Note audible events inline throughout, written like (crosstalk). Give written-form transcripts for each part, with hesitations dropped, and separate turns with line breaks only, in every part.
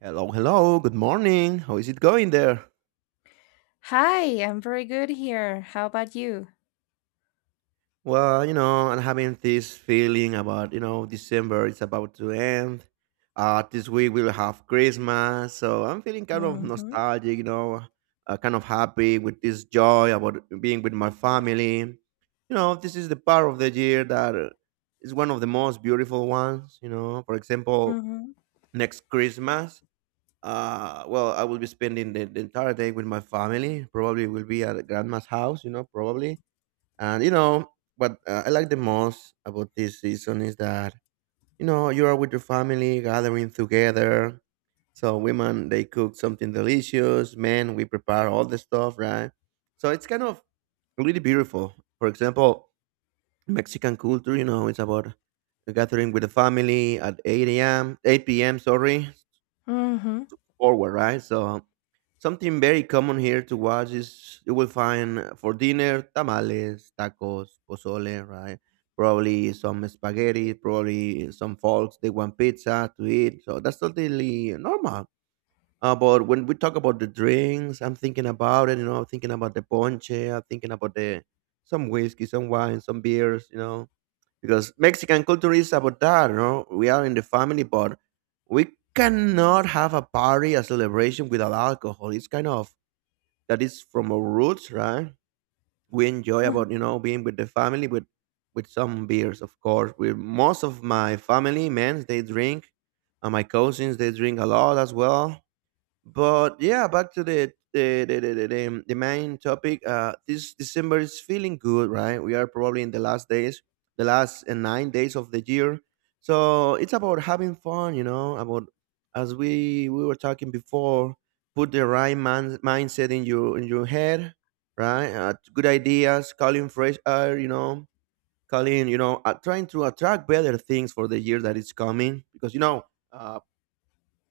Hello, hello, good morning. How is it going there?
Hi, I'm very good here. How about you?
Well, I'm having this feeling about, December is about to end. This week we'll have Christmas. So I'm feeling kind of
Mhm.
nostalgic. Kind of happy with this joy about being with my family. This is the part of the year that is one of the most beautiful ones. For example,
Mhm.
next Christmas, well, I will be spending the entire day with my family. Probably will be at grandma's house, probably. And you know what I like the most about this season is that you are with your family, gathering together. So women they cook something delicious. Men we prepare all the stuff, right? So it's kind of really beautiful. For example, Mexican culture, it's about gathering with the family at 8 a.m., 8 p.m., sorry,
Mhm.
forward, right? So something very common here to watch is you will find for dinner tamales, tacos, pozole, right? Probably some spaghetti, probably some folks they want pizza to eat. So that's totally normal. But when we talk about the drinks, I'm thinking about it, I'm thinking about the ponche, I'm thinking about the some whiskey, some wine, some beers. Because Mexican culture is about that. We are in the family, but we cannot have a party, a celebration without alcohol. It's kind of that is from our roots, right? We enjoy
Mhm.
about being with the family with some beers, of course. With most of my family, men, they drink, and my cousins they drink a lot as well. But yeah, back to the main topic. This December is feeling good, right? We are probably in the last days, the last 9 days of the year. So it's about having fun. About as we were talking before, put the right mindset in your head, right? Good ideas, calling fresh air, calling trying to attract better things for the year that is coming because you know. Uh,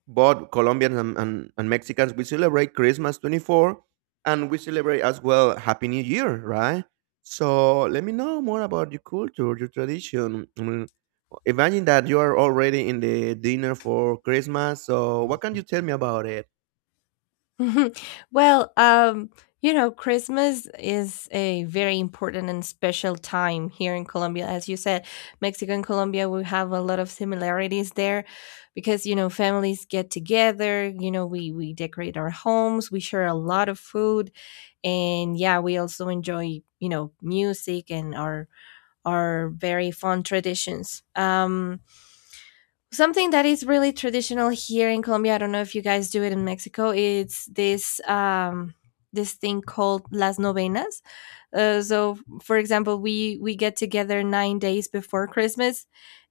but Colombians and Mexicans, we celebrate Christmas 24, and we celebrate as well Happy New Year, right? So let me know more about your culture, your tradition. I mean, imagine that you are already in the dinner for Christmas. So what can you tell me about it?
(laughs) Well, Christmas is a very important and special time here in Colombia. As you said, Mexico and Colombia, we have a lot of similarities there because, families get together, we decorate our homes, we share a lot of food, and yeah, we also enjoy, music and our very fun traditions. Something that is really traditional here in Colombia. I don't know if you guys do it in Mexico. It's this thing called las novenas. So, for example, we get together 9 days before Christmas,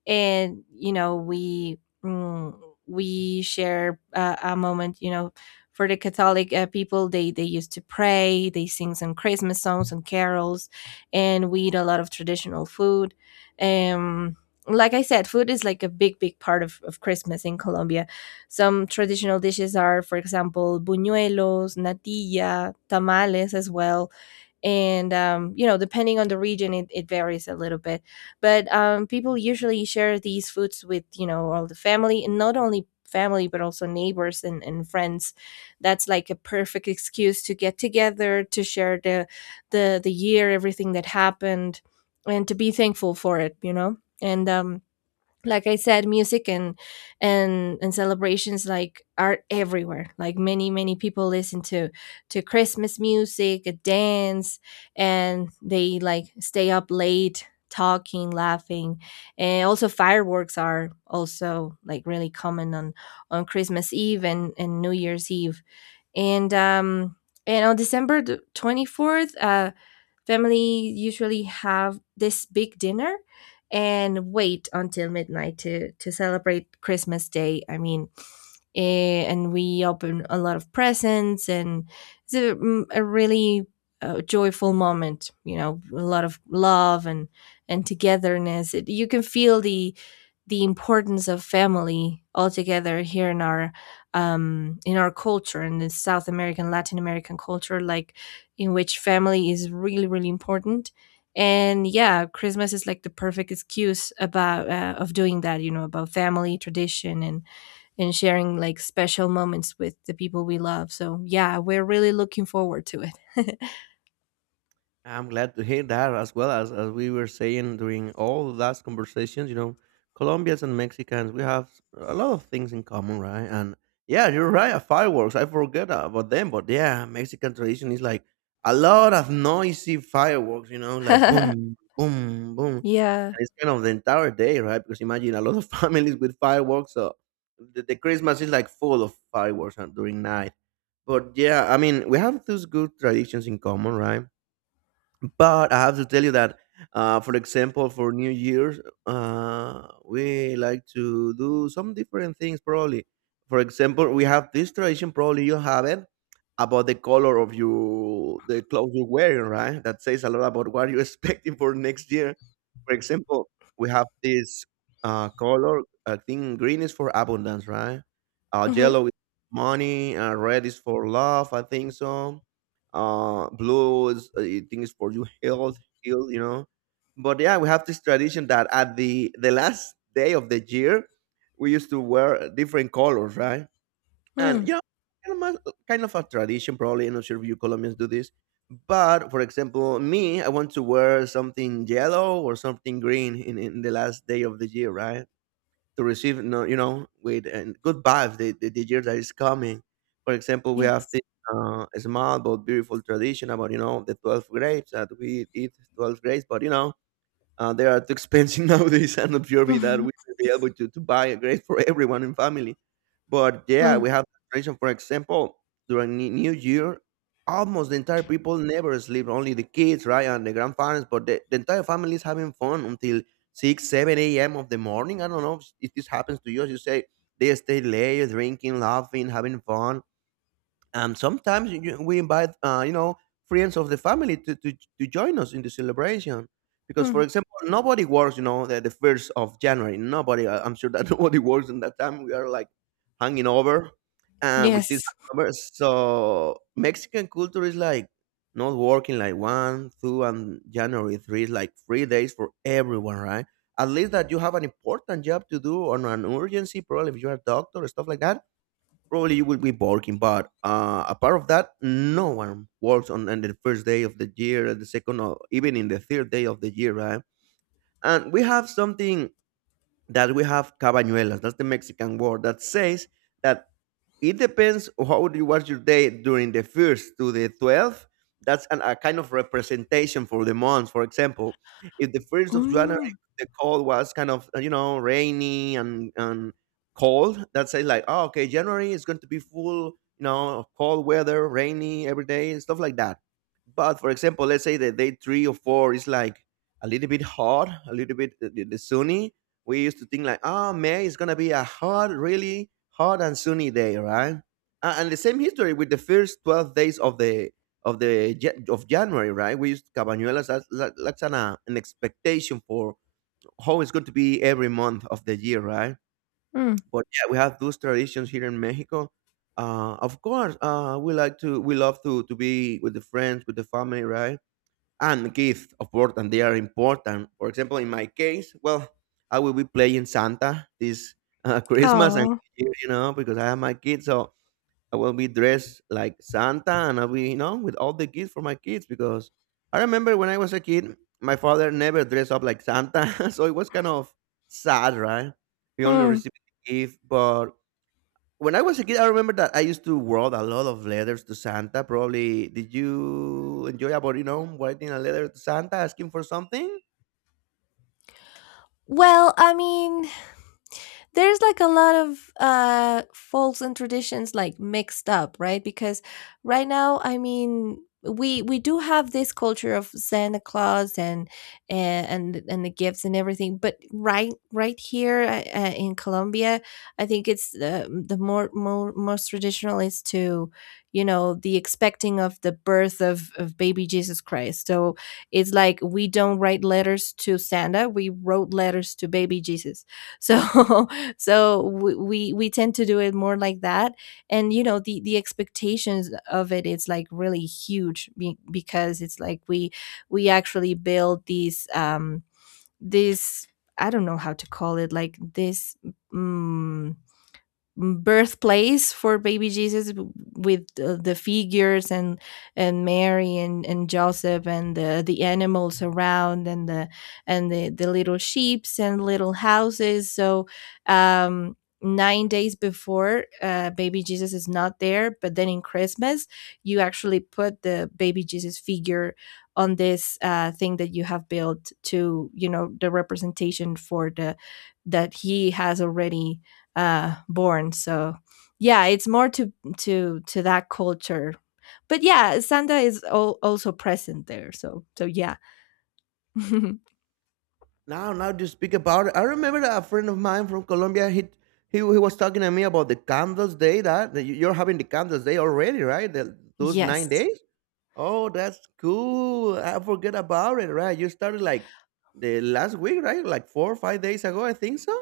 and mm, we share a moment. For the Catholic people, they used to pray, they sing some Christmas songs and carols, and we eat a lot of traditional food. Um, like I said, food is like a big, big part of Christmas in Colombia. Some traditional dishes are, for example, buñuelos, natilla, tamales as well, and depending on the region, it varies a little bit, but people usually share these foods with, all the family, and not only family but also neighbors and friends. That's like a perfect excuse to get together, to share the year, everything that happened, and to be thankful for it, and like I said, music and celebrations like are everywhere. Like, many many people listen to Christmas music, dance, and they like stay up late talking, laughing. And also, fireworks are also like really common on Christmas Eve and New Year's Eve. And um and on December the 24th, family usually have this big dinner and wait until midnight to celebrate Christmas Day. I mean, and we open a lot of presents, and it's a really, joyful moment. A lot of love and togetherness. You can feel the importance of family altogether here in our culture, in the South American, Latin American culture, like, in which family is really really important. And yeah, Christmas is like the perfect excuse about of doing that, about family tradition and sharing like special moments with the people we love. So yeah, we're really looking forward to it.
I'm glad to hear that, as well as we were saying during all last conversations, Colombians and Mexicans, we have a lot of things in common, right? And yeah, you're right, fireworks. I forget about them, but yeah, Mexican tradition is like a lot of noisy fireworks, like boom,
(laughs)
boom, boom. And
Yeah.
it's kind of the entire day, right? Because imagine a lot of (laughs) families with fireworks. So the Christmas is like full of fireworks during night. But yeah, I mean, we have those good traditions in common, right? But I have to tell you that, for example, for New Year's, we like to do some different things. Probably, for example, we have this tradition. Probably you have it about the color of your the clothes you're wearing, right? That says a lot about what you're (laughs) expecting for next year. For example, we have this color. I think green is for abundance, right?
Hmm.
Yellow is money. Red is for love, I think so. Blues, I think it's for you health heal. But yeah, we have this tradition that at the last day of the year we used to wear different colors, right. And
Mm.
kind of a tradition, probably I'm not sure if you Colombians do this. But for example, me, I want to wear something yellow or something green in the last day of the year, right. To receive no with and good vibes the year that is coming. For example, we have
Yes.
this small but beautiful tradition about the 12 grapes that we eat 12 grapes, but they are too expensive (laughs) nowadays. I'm not sure that we
Mhm.
will be able to buy a grade for (laughs) everyone in family. But yeah,
Mm.
we have tradition. For example, during New Year, almost the entire people never sleep. Only the kids, right, and the grandparents. But the entire family is having fun until 6, 7 a.m. of the morning. I don't know if this happens to you. As you say, they stay late, drinking, laughing, having fun, and sometimes we invite friends of the family to join us in the celebration. Because, for
Mm.
example, nobody works, the first of January nobody. I'm sure that (laughs) nobody works in that time. We are like hanging over, and with this
Yes.
hangover. So Mexican culture is like not working, like 1, 2 and January 3 is like 3 days for everyone, right? At least that you have an important job to do or an urgency. Probably if you're a doctor or stuff like that, probably you will be working. But apart of that, no one works on the first day of the year, the second, or even in the third day of the year, right? And we have something that we have cabañuelas. That's the Mexican word, that says that it depends how you was your day during the first to the 12th. That's a kind of representation for the month. For example, if the first of January
Mm.
the cold was kind of rainy, and cold, that says like, oh, okay, January is going to be full, of cold weather, rainy every day, and stuff like that. But for example, let's say that day three or four is like a little bit hot, a little bit the sunny. We used to think like, oh, May is gonna be a hot, really hot and sunny day, right? And the same history with the first 12 days of the of January, right? We used Cabañuelas as like an expectation for how it's going to be every month of the year, right?
Mm.
But yeah, we have those traditions here in Mexico. Of course, we love to be with the friends, with the family, right? And gift, of course, and they are important. For example, in my case, well, I will be playing Santa this (laughs) Christmas and
Oh.
New Year, because I have my kids. So I will be dressed like Santa, and I'll be with all the gifts for my kids, because I remember when I was a kid, my father never dressed up like Santa (laughs) so it was kind of sad, right? He only
Mm.
received the gift. But when I was a kid, I remember that I used to write a lot of letters to Santa. Probably, did you enjoy about writing a letter to Santa asking for something?
Well, I mean, there's like a lot of folks and traditions like mixed up, right, because right now, I mean, we do have this culture of Santa Claus and and the gifts and everything. But right here, in Colombia, I think it's, the more, more most traditional is to, the expecting of the birth of baby Jesus Christ. So, it's like we don't write letters to Santa, we wrote letters to baby Jesus. So, (laughs) so we tend to do it more like that. And the expectations of it's like really huge, because it's like we actually build these, these, I don't know how to call it, like this, mm, birthplace for baby Jesus, with the figures, and Mary and Joseph, and the animals around, and the little sheeps and little houses. So, um 9 days before, baby Jesus is not there, but then in Christmas you actually put the baby Jesus figure on this, thing that you have built to, the representation for the that he has already, born. So yeah, it's more to that culture. But yeah, Santa is also present there. So yeah. (laughs)
Now you speak about it. I remember that a friend of mine from Colombia. He was talking to me about the candles day. That you're having the candles day already, right? Those nine
Yes.
days. Oh, that's cool. I forget about it. Right, you started like the last week, right? Like 4 or 5 days ago, I think so.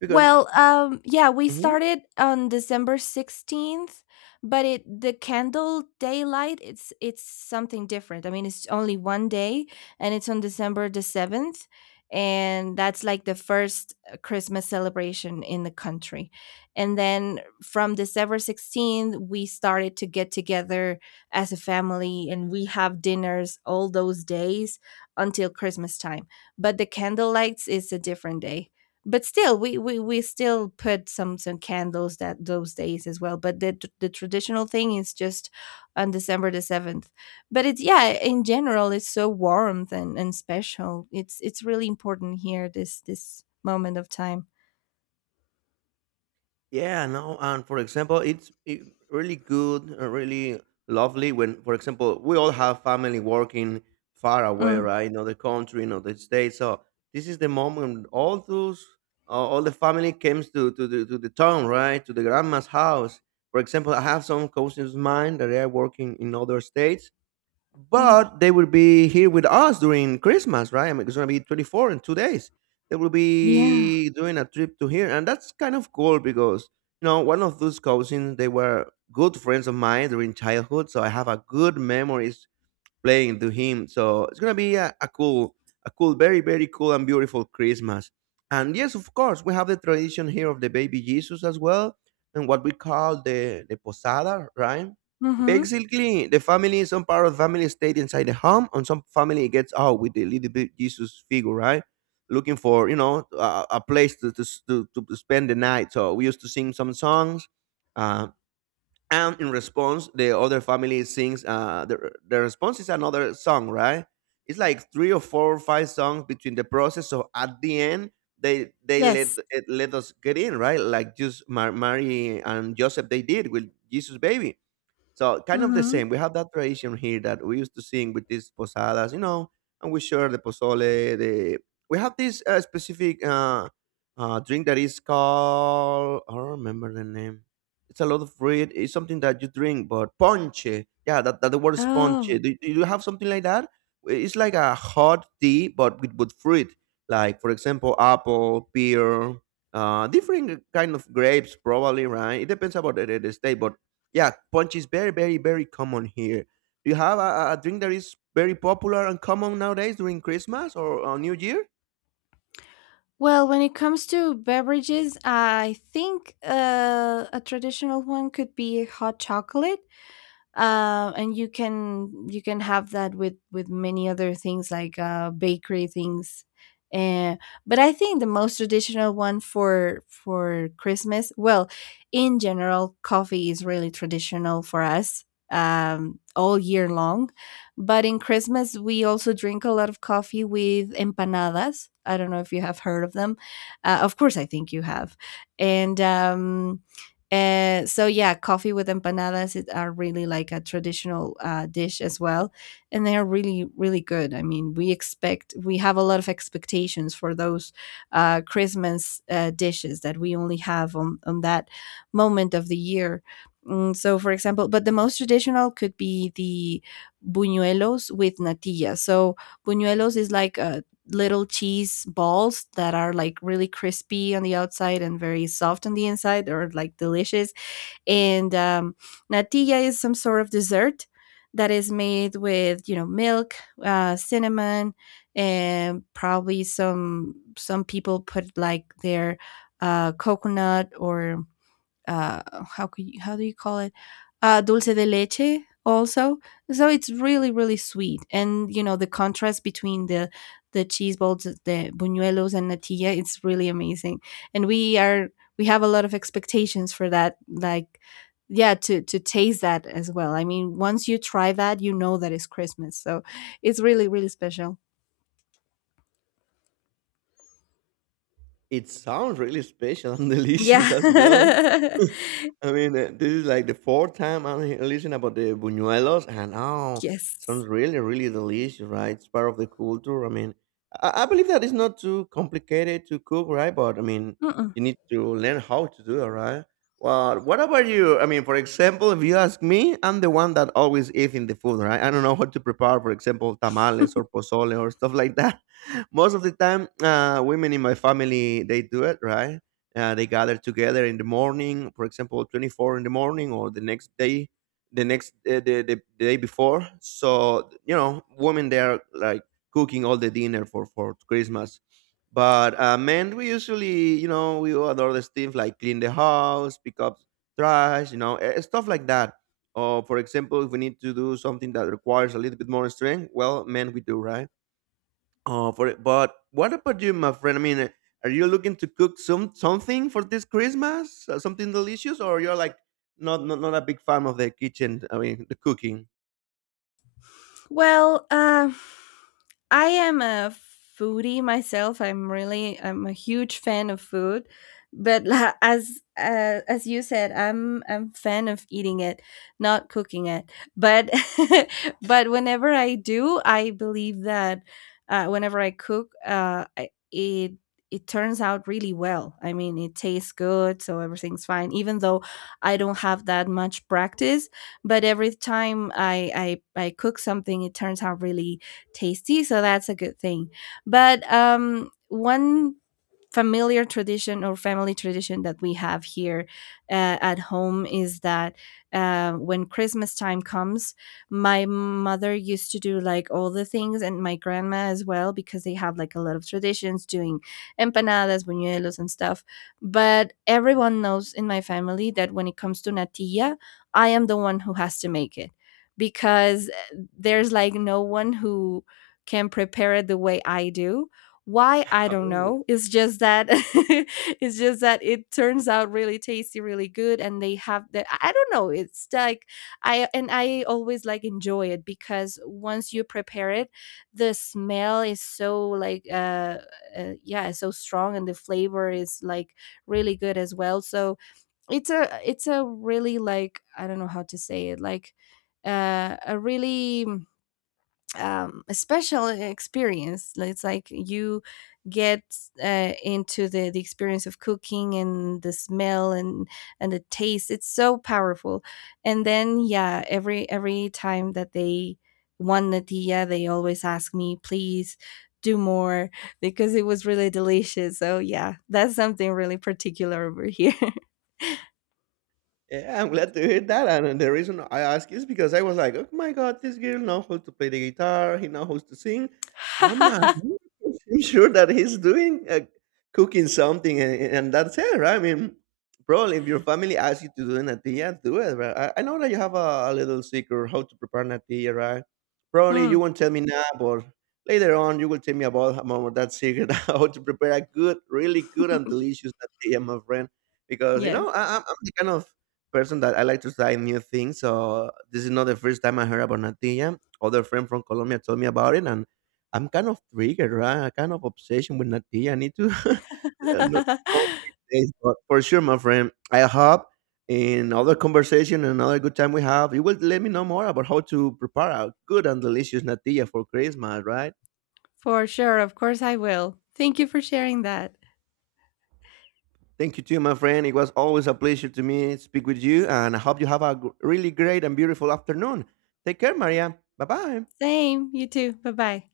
Because.
Well, yeah, we
Mhm.
started on December 16th, but it the candle daylight, it's something different. I mean, it's only one day, and it's on December the 7th, and that's like the first Christmas celebration in the country. And then from December 16th, we started to get together as a family, and we have dinners all those days until Christmas time. But the candle lights is a different day, but still, we still put some candles that those days as well. But the traditional thing is just on December the 7th. But it's, yeah, in general it's so warm and special. It's really important here, this moment of time.
Yeah, no, and for example, it's it really good, really lovely when, for example, we all have family working far away,
Mm.
right, in other country, in other state. So this is the moment all those, all the family comes to the town, right, to the grandma's house. For example, I have some cousins of mine that are working in other states,
Mm.
but they will be here with us during Christmas, right? I mean, it's gonna be 24 in 2 days. They will
Yeah.
be doing a trip to here, and that's kind of cool, because one of those cousins they were good friends of mine during childhood, so I have a good memories playing to him. So it's gonna be a cool, very very cool and beautiful Christmas. And yes, of course, we have the tradition here of the baby Jesus as well, and what we call the posada, right?
Mm-hmm.
Basically, the family, some part of the family stayed inside the home, and some family gets out with the little bit Jesus figure, right? Looking for a place to spend the night. So we used to sing some songs. Uh, and in response the other family sings the response is another song, right? It's like three or four or five songs between the process, so at the end they let
Yes.
it, let us get in, right? Like just Mary and Joseph, they did with Jesus baby, so kind of the
Mm-hmm.
same. We have that tradition here that we used to sing with these posadas, you know, and we share the pozole. The We have this specific drink that is called, I don't remember the name. It's a lot of fruit. It's something that you drink, but ponche. Yeah, that the word is ponche.
Oh.
Do you have something like that? It's like a hot tea, but with fruit. Like for example, apple, pear, different kind of grapes, probably. Right? It depends about the state, but yeah, punch is very, very, very common here. Do you have a drink that is very popular and common nowadays during Christmas or New Year?
Well, when it comes to beverages, I think, a traditional one could be hot chocolate, and you can have that with many other things like, bakery things. uh, but I think the most traditional one for Christmas, well, in general, coffee is really traditional for us, all year long. But in Christmas we also drink a lot of coffee with empanadas. I don't know if you have heard of them. Of course, I think you have. And um, and so yeah, coffee with empanadas, are really like a traditional, dish as well, and they are really really good. I mean, we have a lot of expectations for those, Christmas, dishes, that we only have on that moment of the year. So, for example, but the most traditional could be the buñuelos with natilla. So, buñuelos is like, little cheese balls that are like really crispy on the outside and very soft on the inside, or like delicious. And natilla is some sort of dessert that is made with, milk, cinnamon, and probably some people put like their, coconut, or, uh, how do you call it, dulce de leche, also. So, it's really really sweet. And the contrast between the cheese balls, the buñuelos, and natilla, it's really amazing. And we have a lot of expectations for that, like, yeah, to taste that as well. I mean, once you try that, you know that it's Christmas, so it's really really special.
It sounds really special and (laughs) delicious
Yeah.
as well.
(laughs)
(laughs) I mean, this is like the fourth time I'm listening about the buñuelos, and oh,
Yes.
sounds really, really delicious, right? It's part of the culture. I mean, I believe that it's not too complicated to cook, right? But I mean,
Mm-mm.
you need to learn how to do it, right? Well, what about you? I mean, for example, if you ask me, I'm the one that always eating the food, right? I don't know how to prepare, for example, tamales or pozole or stuff like that. (laughs) Most of the time, women in my family, they do it, right? They gather together in the morning, for example, 24th in the morning or the next day, the next the day before. So you know, women, they are like cooking all the dinner for Christmas. But men, we usually, you know, we do other things like clean the house, pick up trash, you know, stuff like that. Or for example, if we need to do something that requires a little bit more strength, well, men, we do, right? Oh, for it. But what about you, my friend? I mean, are you looking to cook some something for this Christmas? Something delicious, or you're like not not, not a big fan of the kitchen? I mean, the cooking.
Well, I am a foodie myself. I'm a huge fan of food, but as you said, I'm fan of eating it, not cooking it. But (laughs) but whenever I do, I believe that, whenever I cook, it turns out really well. I mean, it tastes good, so everything's fine. Even though I don't have that much practice, but every time I cook something, it turns out really tasty, so that's a good thing. But one familiar tradition, or family tradition, that we have here, at home, is that, when Christmas time comes, my mother used to do like all the things, and my grandma as well, because they have like a lot of traditions doing empanadas, buñuelos, and stuff. But everyone knows in my family that when it comes to natilla, I am the one who has to make it, because there's like no one who can prepare it the way I do. Why, I don't
Oh.
know. It's just that (laughs) it's just that it turns out really tasty, really good, and they have the I don't know, it's like I, and I always like enjoy it, because once you prepare it, the smell is so like, yeah, it's so strong, and the flavor is like really good as well. So, it's a really, like, I don't know how to say it, like, a really, a special experience. Like, it's like you get, into the experience of cooking, and the smell and the taste. It's so powerful. And then yeah, every time that they won natilla, they always ask me, please do more, (laughs) because it was really delicious. So yeah, that's something really particular over here.
Yeah, I'm glad to hear that. And the reason I ask is because I was like, oh my God, this girl knows how to play the guitar. He knows how to sing. I'm, a,
(laughs)
I'm (laughs) sure that he's doing cooking something, and that's it, right? I mean, probably if your family asks you to do natilla, do it, right? I know that you have a little secret how to prepare natilla, right? Probably you
Mm.
won't tell me now, but later on you will tell me about more that secret (laughs) how to prepare a good, really good and
(laughs)
delicious natilla, my friend. Because you
Yes.
know, I'm the kind of person that I like to try new things. So this is not the first time I heard about natilla. Other friend from Colombia told me about it, and I'm kind of triggered, right? I kind of obsession with natilla. I need to (laughs) not know
(laughs)
these days, but for sure, my friend. I hope in other conversation and another good time we have, you will let me know more about how to prepare a good and delicious natilla for Christmas, right?
For sure. Of course, I will. Thank you for sharing that.
Thank you too, my friend. It was always a pleasure to me speak with you, and I hope you have a really great and beautiful afternoon. Take care, Maria. Bye bye.
Same. You too. Bye bye.